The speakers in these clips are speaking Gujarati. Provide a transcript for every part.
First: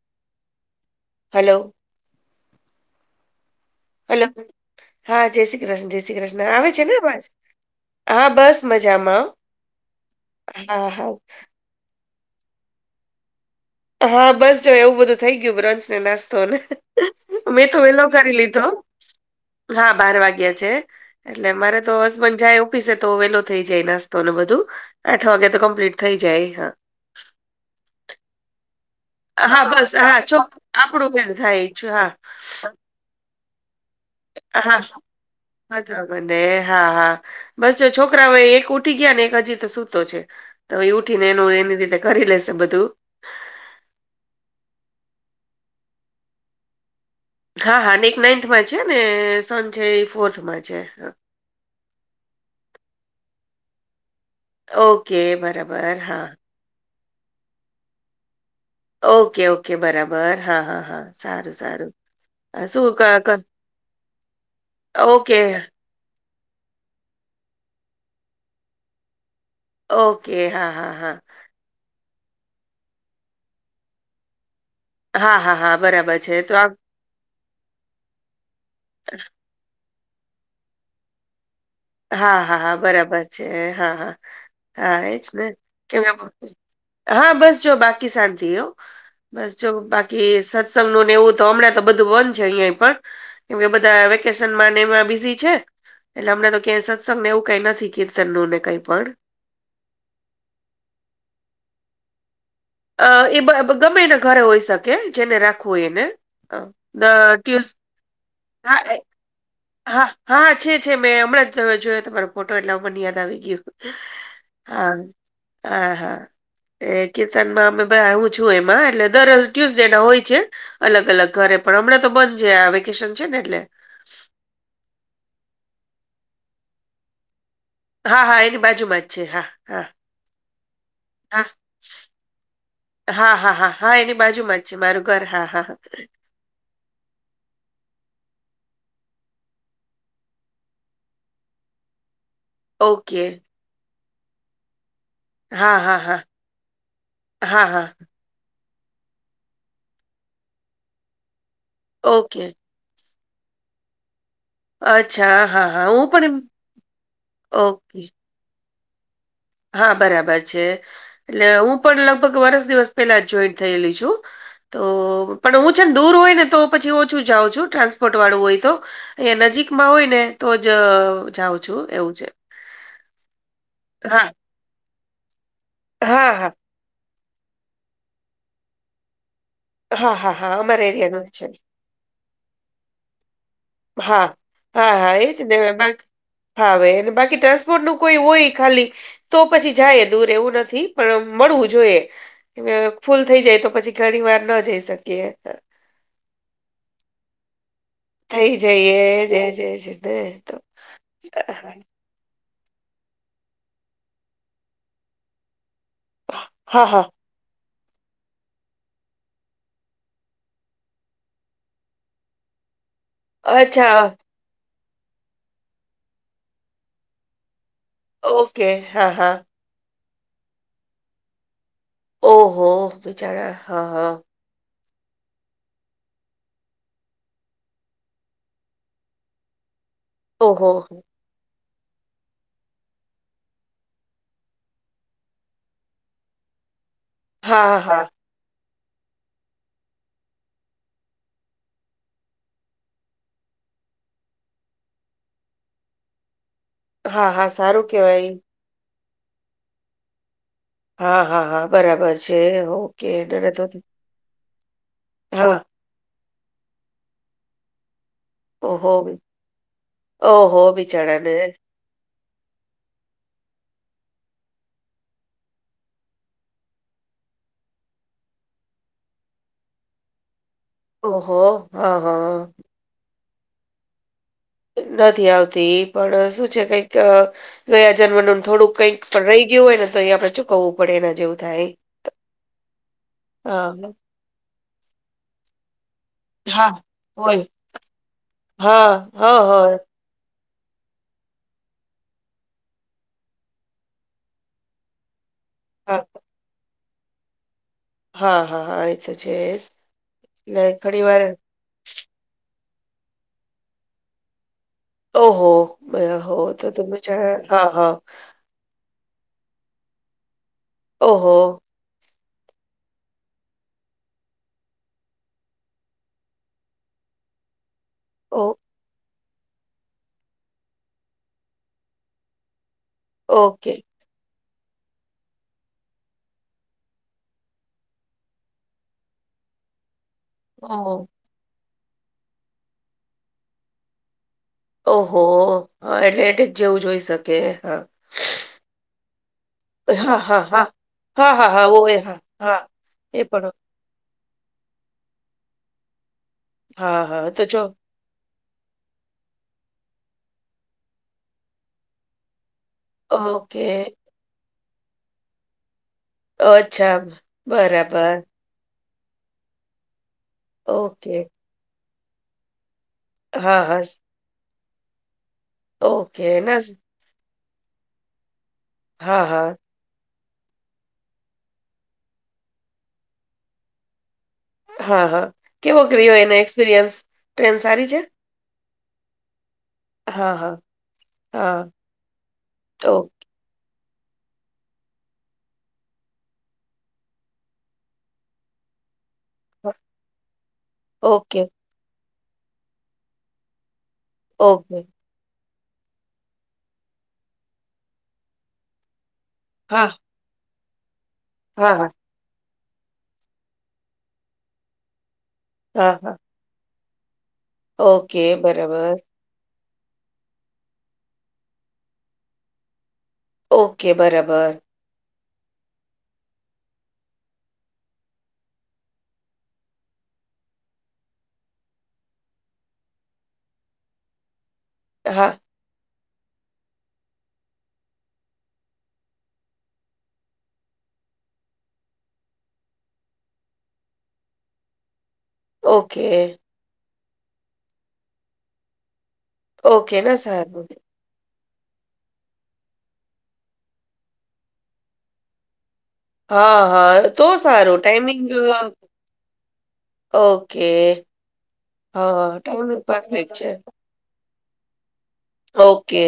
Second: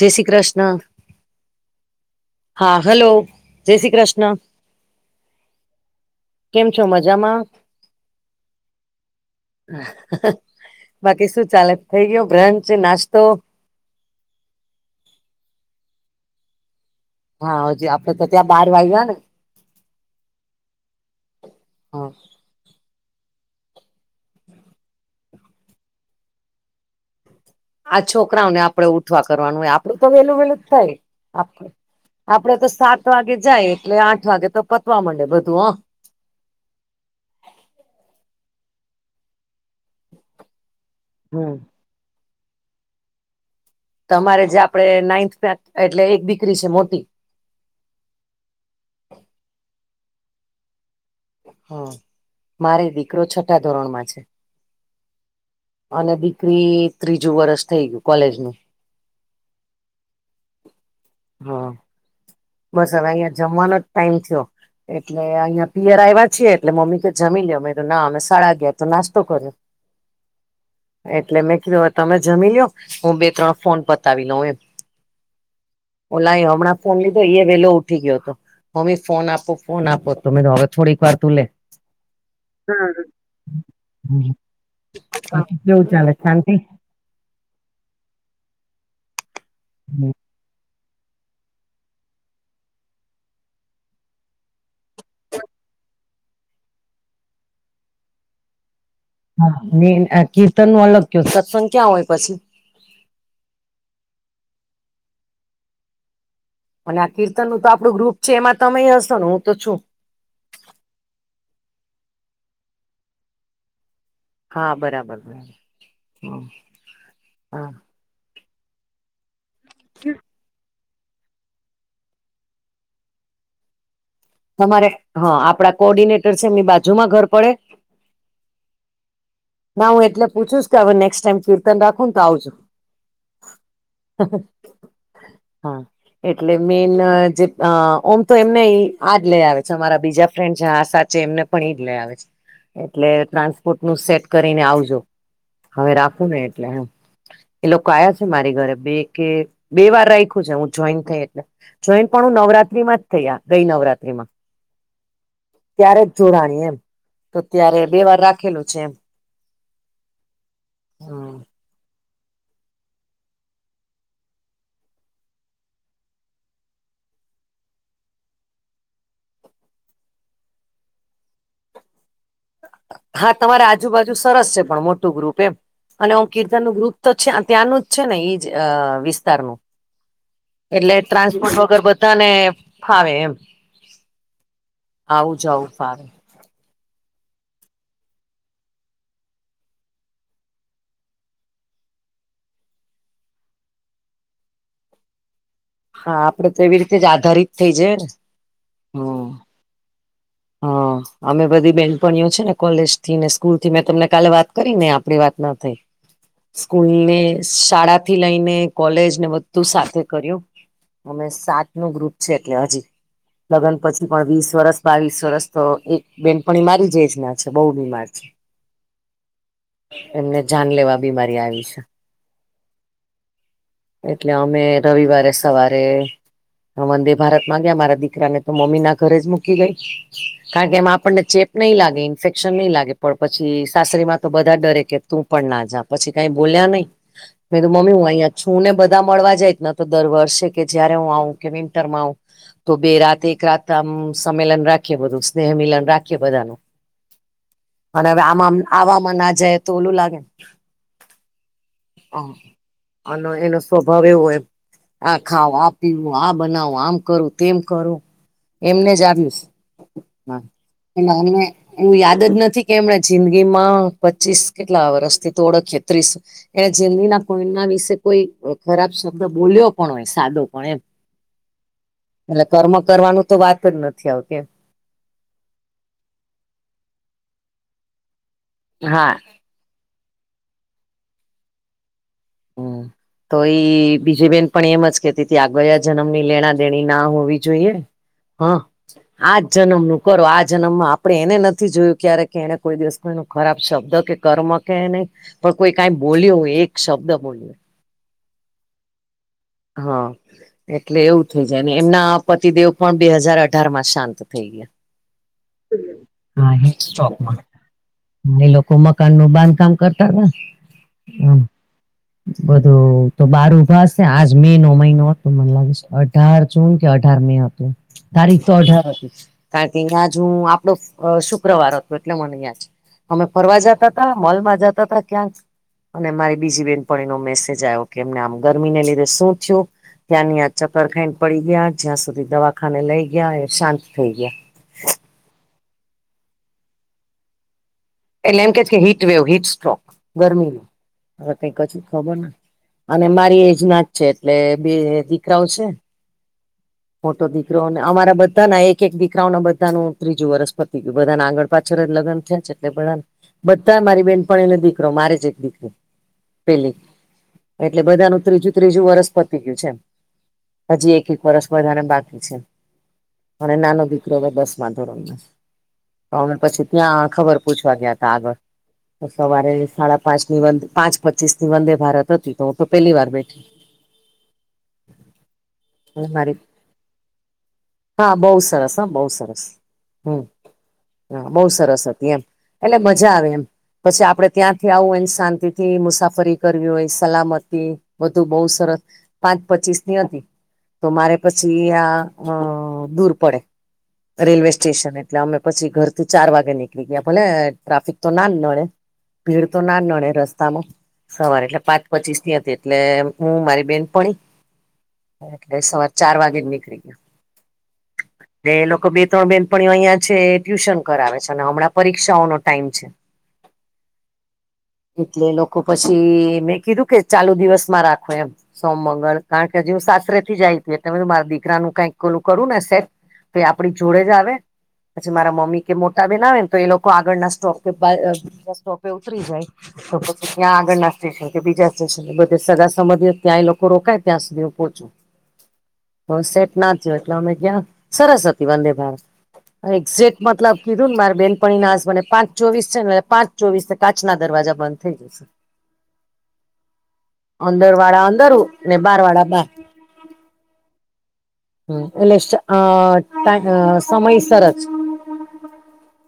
જય શ્રી કૃષ્ણ હલો હાં હલો જય શ્રી કૃષ્ણ હાં જય શ્રી કૃષ્ણ જય શ્રી કૃષ્ણ કેમ આવે છો છે ને અવાજ મજામાં હા બસ મજામાં હો હાં હાં બાકી શું ચાલે થઈ ગ્યો બ્રંચ નાસ્તો હાં બસ જો એવું બધું થઇ ગ્યું બ્રંચ ને નાસ્તો ને હા મેં તો હજી વેલો આપડે કરી ત્યાં લીધો બાર હો વાગ્યા ને હા બાર વાગ્યા છે એટલે મારે તો હા હસબન્ડ જાય એવું ઓફિસે તો વેલો થઈ જાય નાસ્તોને બધું આઠ વાગે તો કમ્પ્લીટ થઈ જાય હા. આ છોકરાઓને આપડે ઉ ઠવા હા કરવાનું હા હોય બસ આપડું તો હા વેલું ચોક વેલું જ થાય આપડું મેળ આપ થાય છે હા આપડે તો સા ત વાગે જાય એટલે આઠ વાગે તો પતવા માંડે બધું હ બને હા હા બસ જો છોકરા હવે એક ઉઠી ગયા ને એક હજી તો સુ તો છે, તો એ ઉઠી ને હ એનું હમ એની રીતે કરી લેશે બધું તમારે જે આપડે નાઈન્થ એટલે એક દીકરી છે, મોટી હા હા ને એક નાઈન્થમાં છે, ને સન છે, એ ફોર્થમાં છે. હા મારે દીકરો છથા ધોરણમાં છે. ઓકે બરા અને દીકરી ત્રીજું વર્ષ થઈ ગયું કોલેજનું ઓકે ઓકે બરાબર હા હા હા સારું હા સારું અ બસ શું હવે ક અહીંયા ક જમવાનો ટાઈમ થયો એટલે ઓકે, અહિયા પિયર આવ્યા છીએ એટલે મમ્મી કે જમી લ્યો મે ના અમે સાડા અગયાર તો નાસ્તો કર્યો ઓકે. હા, હા, હા. એટલે મેં કીધું તમે જમી લયો હું બે ત્રણ ફોન પતાવી લઉં એમ હા હા હા બરાબર છે, ઓલા તો આ [unintelligible] એ વેલો ઉઠી ગયો તો મમ્મી ફોન આપો ફોન આપો તો મે હવે થોડીક વાર તું લે હા હા હા બરાબર છે, હા હા હમ હા એજ ને કેવું ચાલે કેમકે શાંતિ હા બસ જો બાકી શાંતિ હો બસ જો બાકી સ સગનુ એવું તો હમણાં તો બધું બન છે, અયે પણ કેમ કે બધા વેકેશનમાં એમાં બીઝી છે, એટલે હમણા તો કે સત્સંગ ને એવું કાઈ નથી કીર્તનને કઈ પણ હા કીર્તન નું અલગ ક સત્સંગ ક્યાં હોય પછી અ એ ગમે એને ઘરે હોઈ શકે જેને રાખવું એને અ, અને આ દ- કીર્તન નું ટ્યુસ તો આપણું ગ્રુપ છે, એમાં તમે હા એ- હશો ને હું તો છું. હા હા છે છે મેં હમણાં જ જોયો તમારો ફોટો એટલા મને યાદ આવી ગયુ હા બરાબર બરાબર હા હા એ હા વેકેશનમાં અમે માં આવું છું એમાં એટલે દર અલ્ટુયસ ડે ના હોય છે. અલગ અલગ ઘરે પણ હમણાં તો બંધ જ આ વેકેશન છે ને એટલે તમારે હા આપડા કોર્ડિનેટર છે એમની બાજુમાં ઘર પડે હા હા એની બાજુ માં છે હા હા ના હું એટલે પૂછું કે હવે નેક્સ્ટ ટાઈમ હા. કીર્તન રાખું ને તો આવજો હા-હા-હા-હા એની બાજુમાં જ છે મારું ઘર હા-હા. હા એટલે મેન જે અ ઓમ તો એમને અહીં આજ લઈ આવે છે અમારા બીજા ફ્રેન્ડ જ આ સાચ એમને પણ એઈજ લઈ આવે છે હા એટલે તા બૂટ નું સેટ કરીને આવજો હા હવે હા હા રાખું ને એટલે હા એ હા લોકો આયા મારી ઘરે બે કે બે વાર રાખ્યું છે હું જોઈન થઈ એટલે જોઈન પણ હું ઓકે. નવરાત્રી માં થયા ગઈ નવરાત્રી માં અચ્છા, હા, હા. ત્યારે હું જ પણ જોડાણી એમ તો ત્યારે બે ઓકે. વાર રાખેલું છે એમ. હા બરાબર છે હમ એટલે હું પણ લગભગ વરસ દિવસ પેલા જોઈન થયેલી છું. તો પણ હું છે ને દૂર હોય ને તો પછી ઓછું જાઉં છું ટ્રાન્સપોર્ટ વાળું હોય તો એ નજીકમાં હોય ને તો જ જાઉં છું એવું છે. હા તમારે આજુબાજુ હા. સરસ છે પણ મોટું ગ્રુપ એમ અને હું હા, હા. કીર્તન નું ગ્રુપ તો છે ત્યાંનું જ છે ને એઈ જ વિસ્તારનું હા, હા, હા. અમારા એટલે એરિયાનો જ છે. ટ્રાન્સપોર્ટ વગર બધાને ફાવે એમ હા હા હા આવું એજ ને જવું ફાવે બાકી હવે બાકી ટ્રાન્સપોર્ટ નું કોઈ હોઈ ખાલી તો પછી જાય દૂર એવું નથી પણ મળવું જોઈએ. ફૂલ થઈ જાય તો પછી ઘણી વાર ન જઈ શકીએ. હા આપડે તો એવી રીતે જ આધારિત થઈ જાય ને થઈ જઈએ હમ જયય છે ને તો હા અમે બધી બે છે ને કોલેજ થી ને સ્કૂલ થી મેં તમને કાલે વાત કરી ને આપડી વાત ના થઈ. હા સ્કૂલ હા ને શાળા થી લઈને કોલેજ ને બધું સાથે કર્યું અમે સાત નો ગ્રુપ છે એટલે હજી લગ્ન અચ્છા પછી પણ વીસ વરસ બાવીસ રસ તો એક બેનપણી મારી જ જ ના છે બહુ બીમાર છે. ઓકે હા હા. એમને જાન લેવા બીમારી આવી છે. ઓહો. બિચારા હા હા. એટલે અમે રવિવારે સવારે હ વંદે ભારત માં ગયા મારા દીકરાને તો મમ્મી ના ઘરે જ મૂકી ગઈ ઓહો કારણ કે એમાં આપણને ચેપ નઈ લાગે ઇન્ફેક્શન નહી લાગે પણ પછી સાસરી માં તો બધા ડરે કે તું પણ ના જા પછી કઈ બોલ્યા નહી. મે તો હા મમ્મી હા હું અયા છું ને બધા મળવા જાય જ તો દર વર્ષે કે જયારે હું આવું કે વિન્ટરમાં આવ તો બે રાતે એક રાતમ સંમેલન રાખીએ બધું સ્નેહમિલન રાખીએ બધાનું. હા હા સારું અને હવે કેવાય આમાં આવામાં ના જાય તો ઓલું લાગે હા-હા-હા બરાબર હા, છે હો. અને એનો સ્વભાવ એવો હોય આ ખાવ હા આ પી આ બનાવો આમ કરું તેમ કરો. એમને ઓહો જ આવ્યું ઓહો એ બિચારાને અમે એ યાદ જ નથી કે એમણે જિંદગીમાં પચીસ કેટલા વરસથી તો ઓળખીએ ત્રીસ એ જિંદનીના કોઈના વિશે કોઈ ખરાબ શબ્દ બોલ્યો પણ હોય સાદો પણ એમ- - ઓહો હા એટલે હા કર્મ કરવાનું તો વાત જ નથી આવતી. નથી આવતી પણ શું છે કઈક ગયા જન્મનું થોડુંક કંઈક હા પણ રહી રહી ગયું હોય ને તો અયા આપડે ચુકવવું પડે એના જેવું થાય. હમ્મ તો હા. ઈ બીજી બેનપણી એમ જ કેતી હતી આ ગયા જન્મની લેણા હા દેણી ના હોવી હોય. જોઈએ હા હા આજ હા જન્મનું- - કરો આ જન્મમાં આપણે એને નથી જોયું ક્યારે કે એને કોઈ દિવસ એ ખરાબ શબ્દ કે કર્મ કે એને- - પણ કોઈ કઈ હા બોલ્યું હોય એક શબ્દ બોલ્યો- - હા હા હા એ તો છે હા એટલે ઘણી વાર. એવું થઈ ને એમના પતિદેવ પણ બે હાજાર અઢાર માં શાંત થઈ ગયા. ઓહો હો હા તો તમે સોકમાં હા હા લોકો- - તો મકાન નું બાંધકામ કરતા હતા. ઓહો. બધું તો બાર ભાશે આજ મે નો મહિનો મને લાગે છે અઢાર - - જૂન કે અઢાર મે હતું ઓ તારીખ તો અઢાર હત- - કારણ કે અહીં જ હું આપડો શુક્રવાર હતો એટલે મને અહં જ અમે ફરવા ઓકે જતા- - મોલમાં જતા તા ક્યાંક અને મારી બીજી બેન- - ન મેસેજ આવ્યો કે એમને આમ ગરમીને લીધે શું થયું ત્યાંની આ ચક્કર ઓહો ખાંડ- - પડી ગયા જ્યાં સુધી દવાખાને લઈ ગયા એ શાંત થઈ ગયા. ઓહો એટલે એટકે જેવું હોઈ શકે હા એટલે એમ કે કે હીટ વેવ હિટ સ્ટ્રોક હા હા ગરમી ન- હા - હા હવે હા કઈ હા કછી ઓય ખબર હા હા ના અને એ મારી પણ એજ ના- - છે એટલે બે દીકરાઓ છે હા મોટો હા તો જો દીકરોને- - અમારા બધાના એક એક દીકરાઓના બધાનું ત્રીજું વરસ પતી ગયું બધાના આગળ પાછળ જ લગ્ન થયા છે. ને પણ આ બધા ઓકે મારી બેનપણી ને દીકરો મારે જ એક દીકરી- - પેલી અચ્છા, એટલે બધાનું બરાબર. ત્રીજું ત્રીજું વરસ પ- - ગયું હજી એક એક ઓકે. વરષ બધા ને બાકી છે મ હા, હા. નાનો સ દીક બસ માં ધોરમે ઓકે. ના પછી સ ત્યાં ખબર પૂછવા ગયા ત આગળ તો હા, સવારે હા. સાડા પાંચ ની વ પાંચ પચીસ ની વંદે ભારત હતી તો તો પેલી વાર બેઠી હા હા કેવો અને ક્રયો એને મારી એક્સપિરિયન્સ ટ્રેન સારી છે હા બહુ સરસ હા બહુ સરસ હમ હા, હા. હા બહુ સરસ હતી એમ એટલે ઓ મજા એમ પછી આપડે ત્યાંથી આવું હોયને શાંતિ થી મુસાફરી કરવી હોય સલામતી બધું બઉુ સરસ પાંચ પચીસ ની હતી તો મારે ઓકે, પછી આ દૂર પડે રેલવે ઓકે. સ્ટેશન એટલે અમે પછી ઘરથી ચાર વાગે નીકળી ગયા ભલે ટ્રાફિક તો ના નડે ભીડ તો ના હા, નડે રસ્તામાં સવારે એટલે હા, પાંચ હા. પચીસ ની હતી એટલે હું મારી બેનપણી એટલે સવાર હા, ચાર હા. વાગે નીકળી ઓકે, ગયા એ એ લોકો બરાબર. બે ત્રણ બેન પણ અહિયાં છે ટ્યુશન કરાવે છે અને હમણાં પરીક્ષાઓનોો ટાઈમ છે ઓકે બરાબર એટલે લોકો પછી મેં કીધું કે ચાલુ દિવસમાં રાખો એમ સોમ મંગળ કારણ કે હ જે હું સાસરે થી જાયતી ત મારા દીકરા ન કઈક ઓલું કરું ને સેટ તો આપડી જોડે જ આવે પછી મારા હા, મમ્મી કે મોટા બનાવે તો એ લોકો આગળના સ્ટોપ બીજા સ્ટોપે ઉતરી જાય તો પછી ત્યાં આગળના સ્ટેશન કે બીજા સ્ટેશન બધે સગા સમંધી ત્યાં એ લોકો રકાય ત્યાં સુધી હું પહોંચું ઓકે. હ સેટ ના થયો એટલે અમે ગયાં સરસ હતી વંદે ભારત ઓકે, ના એક્ઝેક્ટ મતલબ સારું. કીધું ને મારે બેન ણી ના પાંચ ચોવીસ છે ને પાંચ ચોવીસ કાચ ના દરવાજા બંધ થઈ જશે હા હા તો અંદર સારું વાળા ટાઈમિંગ અંદર ને બાર વાળા ઓકે. હમ એટલે હા, ટાઈમિંગ ટ પરફેક્ટ છે. સમય સરસ ઓકે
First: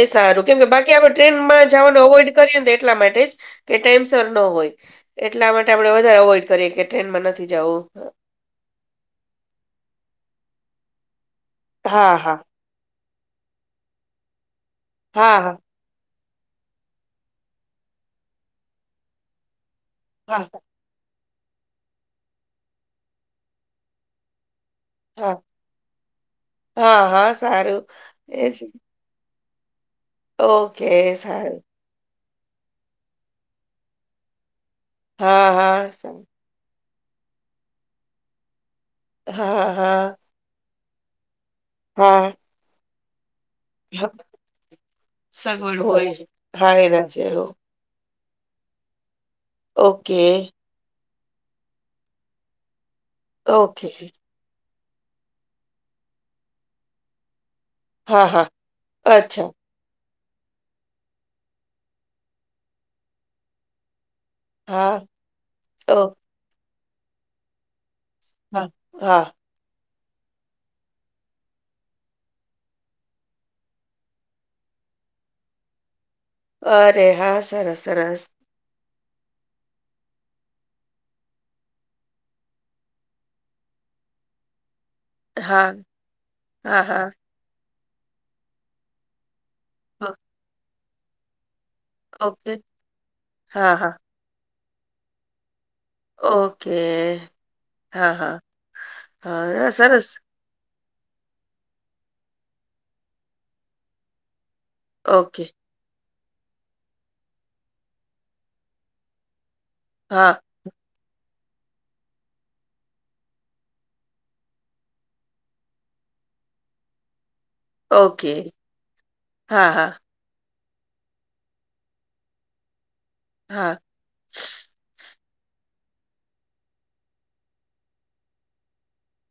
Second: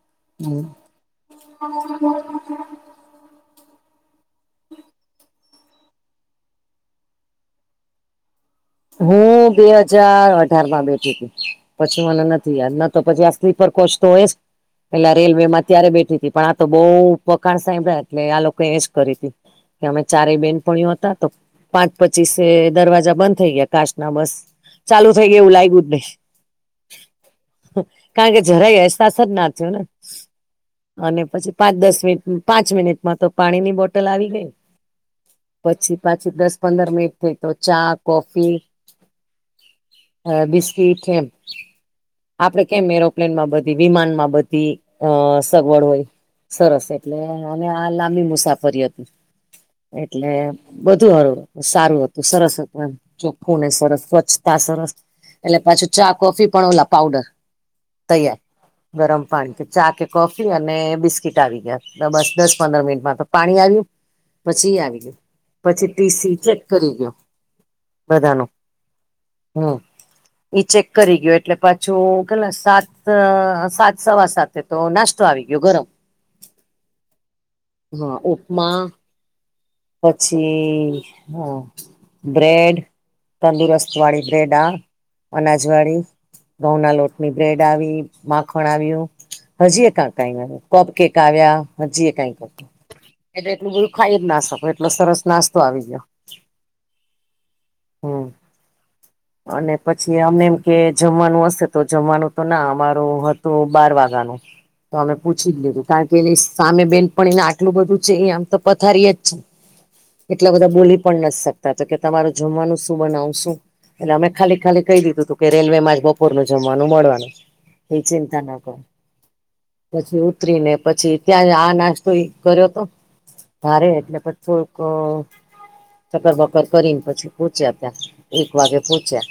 એ સારું કેમકે બાકી આપડ ટ્રેનમાં જવાનું અવોઈડ કરીએ ને એટલા માટે જ કે ટાઈમ સર ન હોય એટલા માટે આપડે વધારે અવોઈડ કરીએ કે ટ્રેનમાં નથી જવું હું બે હજાર અઢારમાં બેઠી હતી પછી હા મને હા નથી યાદ ન તો પછી આ સ્લીપર કોચ તો હોય પેલા હા હા રેલવેમાં ત્યારે બેઠી તી પણ આ તો બો વખાણ સાંભળ્યા એટલે આ લોકો એજ કરી તી કે અમે હા ચારેય બેન પણીઓ હતા તો પાંચ પચીસે દરવાજા બંધ થઈ ગયા કાચના બસ ચાલુ થઈ હા ગયુ એવું લાગ્યું જ નહી હા હા સારું કારણ કે એજ જરાય પાસા જ ના થ્યો ને ઓકે અને પછી સારું પાંચ દસ મિનિટ પાંચ મિનિટ માં તો પાણીની બોટલ આવી ગઈ હા હા પછી સારું. પાછી દસ પંદર મિનિટ તો ચા કોફી હા હા. હ બિસ્કીટ એમ હા. આપડ કેમ એરોપ્લેનમાં બ વિમાનમા બધી અ સગવડ હોય હા સરસ એના એટલે જેવું અમે આ લાંબી મુસાફરી હતી ઓકે એટલે બધું હરુ સારું હતું સરસ હતું એમ હુ ને ઓકે સરસ સ્વચ્છતા સરસ એટલે પાછું ચા કોફી પણ ઓલા પાવડર હા તૈયાર હા ગરમ અચ્છા પાણી કે ચા કે કોફી અને બિસ્કીટ આવી ગયા બસ દસ પંદર મિનિટમાં તો પાણી આવ્યું પછી હા આવી ગયો પછી ઓ પીસી ચેક કરી ગયો બધાનું હા હા હમ ઈ ચેક કરી ગયો એટલે પાછું કેલા સાત સાત સવા સાતે તો નાસ્તો આવી ગીયો ગરમ અરે હા સરસ સરસ. મા પછી હા બ્રેડ તંદુરસ્ત વાળી બ્રેડ આ અનાજ હા વાળી હા ઘઉંના હા લોટની બ્રેડ આવી, માખણ આવ્યું હજી કાય કપકેક આવ્યા હાજી એ કઈ ઓકે. હતી એટલે એટલું હા, બધું હા. ખાઈ જ ના શકો એટલો સરસ નાસ્તો આવી ગયો. ઓકે હા હમ હા. હા, અને સરસ. પછી અમે કે જમવાનું હશે તો જમવાનું તો ના અમારું હતું બાર વાગ્યાનું. તો અમે ઓકે. પૂછી જ લીધું કારણ કે એ સામે બેનપણી એને આટલું બધું છે એ આમ તો પથારી યે જ છે. હા, એટલા બધા બોલી પણ નથ શકતા તો કે તમારું જમવાનું શું બનાવશું? એટલે અમે ખાલી ખાલી કહી દીધું તું કે રેલવે માં જ બપોરનું જમવાનું મળવાનું. એ ચિંતા ઓકે. ના કર હા, હા. પછી ઉતરીને પછી ત્યાં આ નાસ્તો એ કર્યો તો હા, ભારે એટલે પ થોક ચકરબકર કરીને પછી પૂચ્યા ત્યાં. એક વાગે પોચ્યા.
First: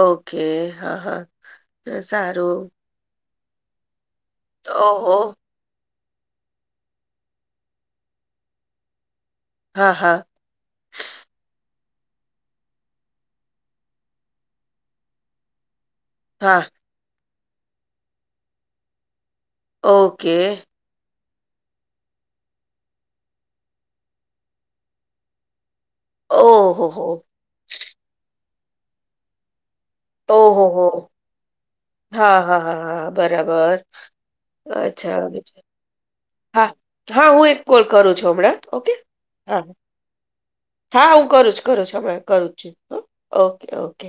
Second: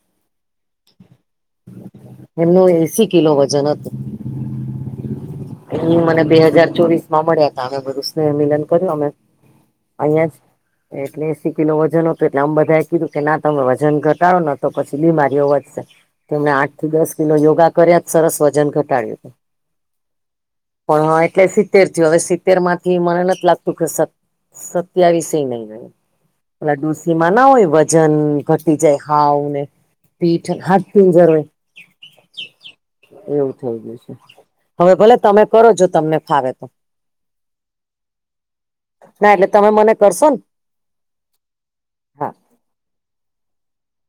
ઓકે હા હા તે સારું. એમનું એસી કિલો વજન હતું તો હો એ મને બે હાજાર ચોવીસ માં મળ્યા તા અમે બધું સ્નેહમિલન કર્યું અમે હા, હા. અહિયાં જ એટલે એસી કિલો વજન હતું એટલે અમ બધાએ કીધું કે ના તમે વજન ઘટાડો ન તો પછી બીમારીઓ વધશે તો મેં આ હા, દસ કિલો યોગા કર્યા તા સરસ વજન ઘટાડ્યું તું. ઓકે. પણ હા એટલે સિત્તેર થયું હવે સિત્તેર માંથી મને નથ લાગતું કે સત સત્યાવીસ એ નય રય પેલા ઓહોહો! ડોસીમાં ના હોય વજન ઘટી જાય હાવ ને પીથલ ઓહોહો! હાડપિંજર હોય હા હા હા હા એવું થઈ બરાબર. ગયું છે હવે ભલે અચ્છા આવે તમે છે કરો જો તમને ફાવે તો હા હા હું એક કોલ કરું છું હમણાં ઓકે. ના એટલે હા, તમે હા. મને કરશો ને હા હું કરું છું કરું છું આપે હા કરું છું. હો. Okay okay.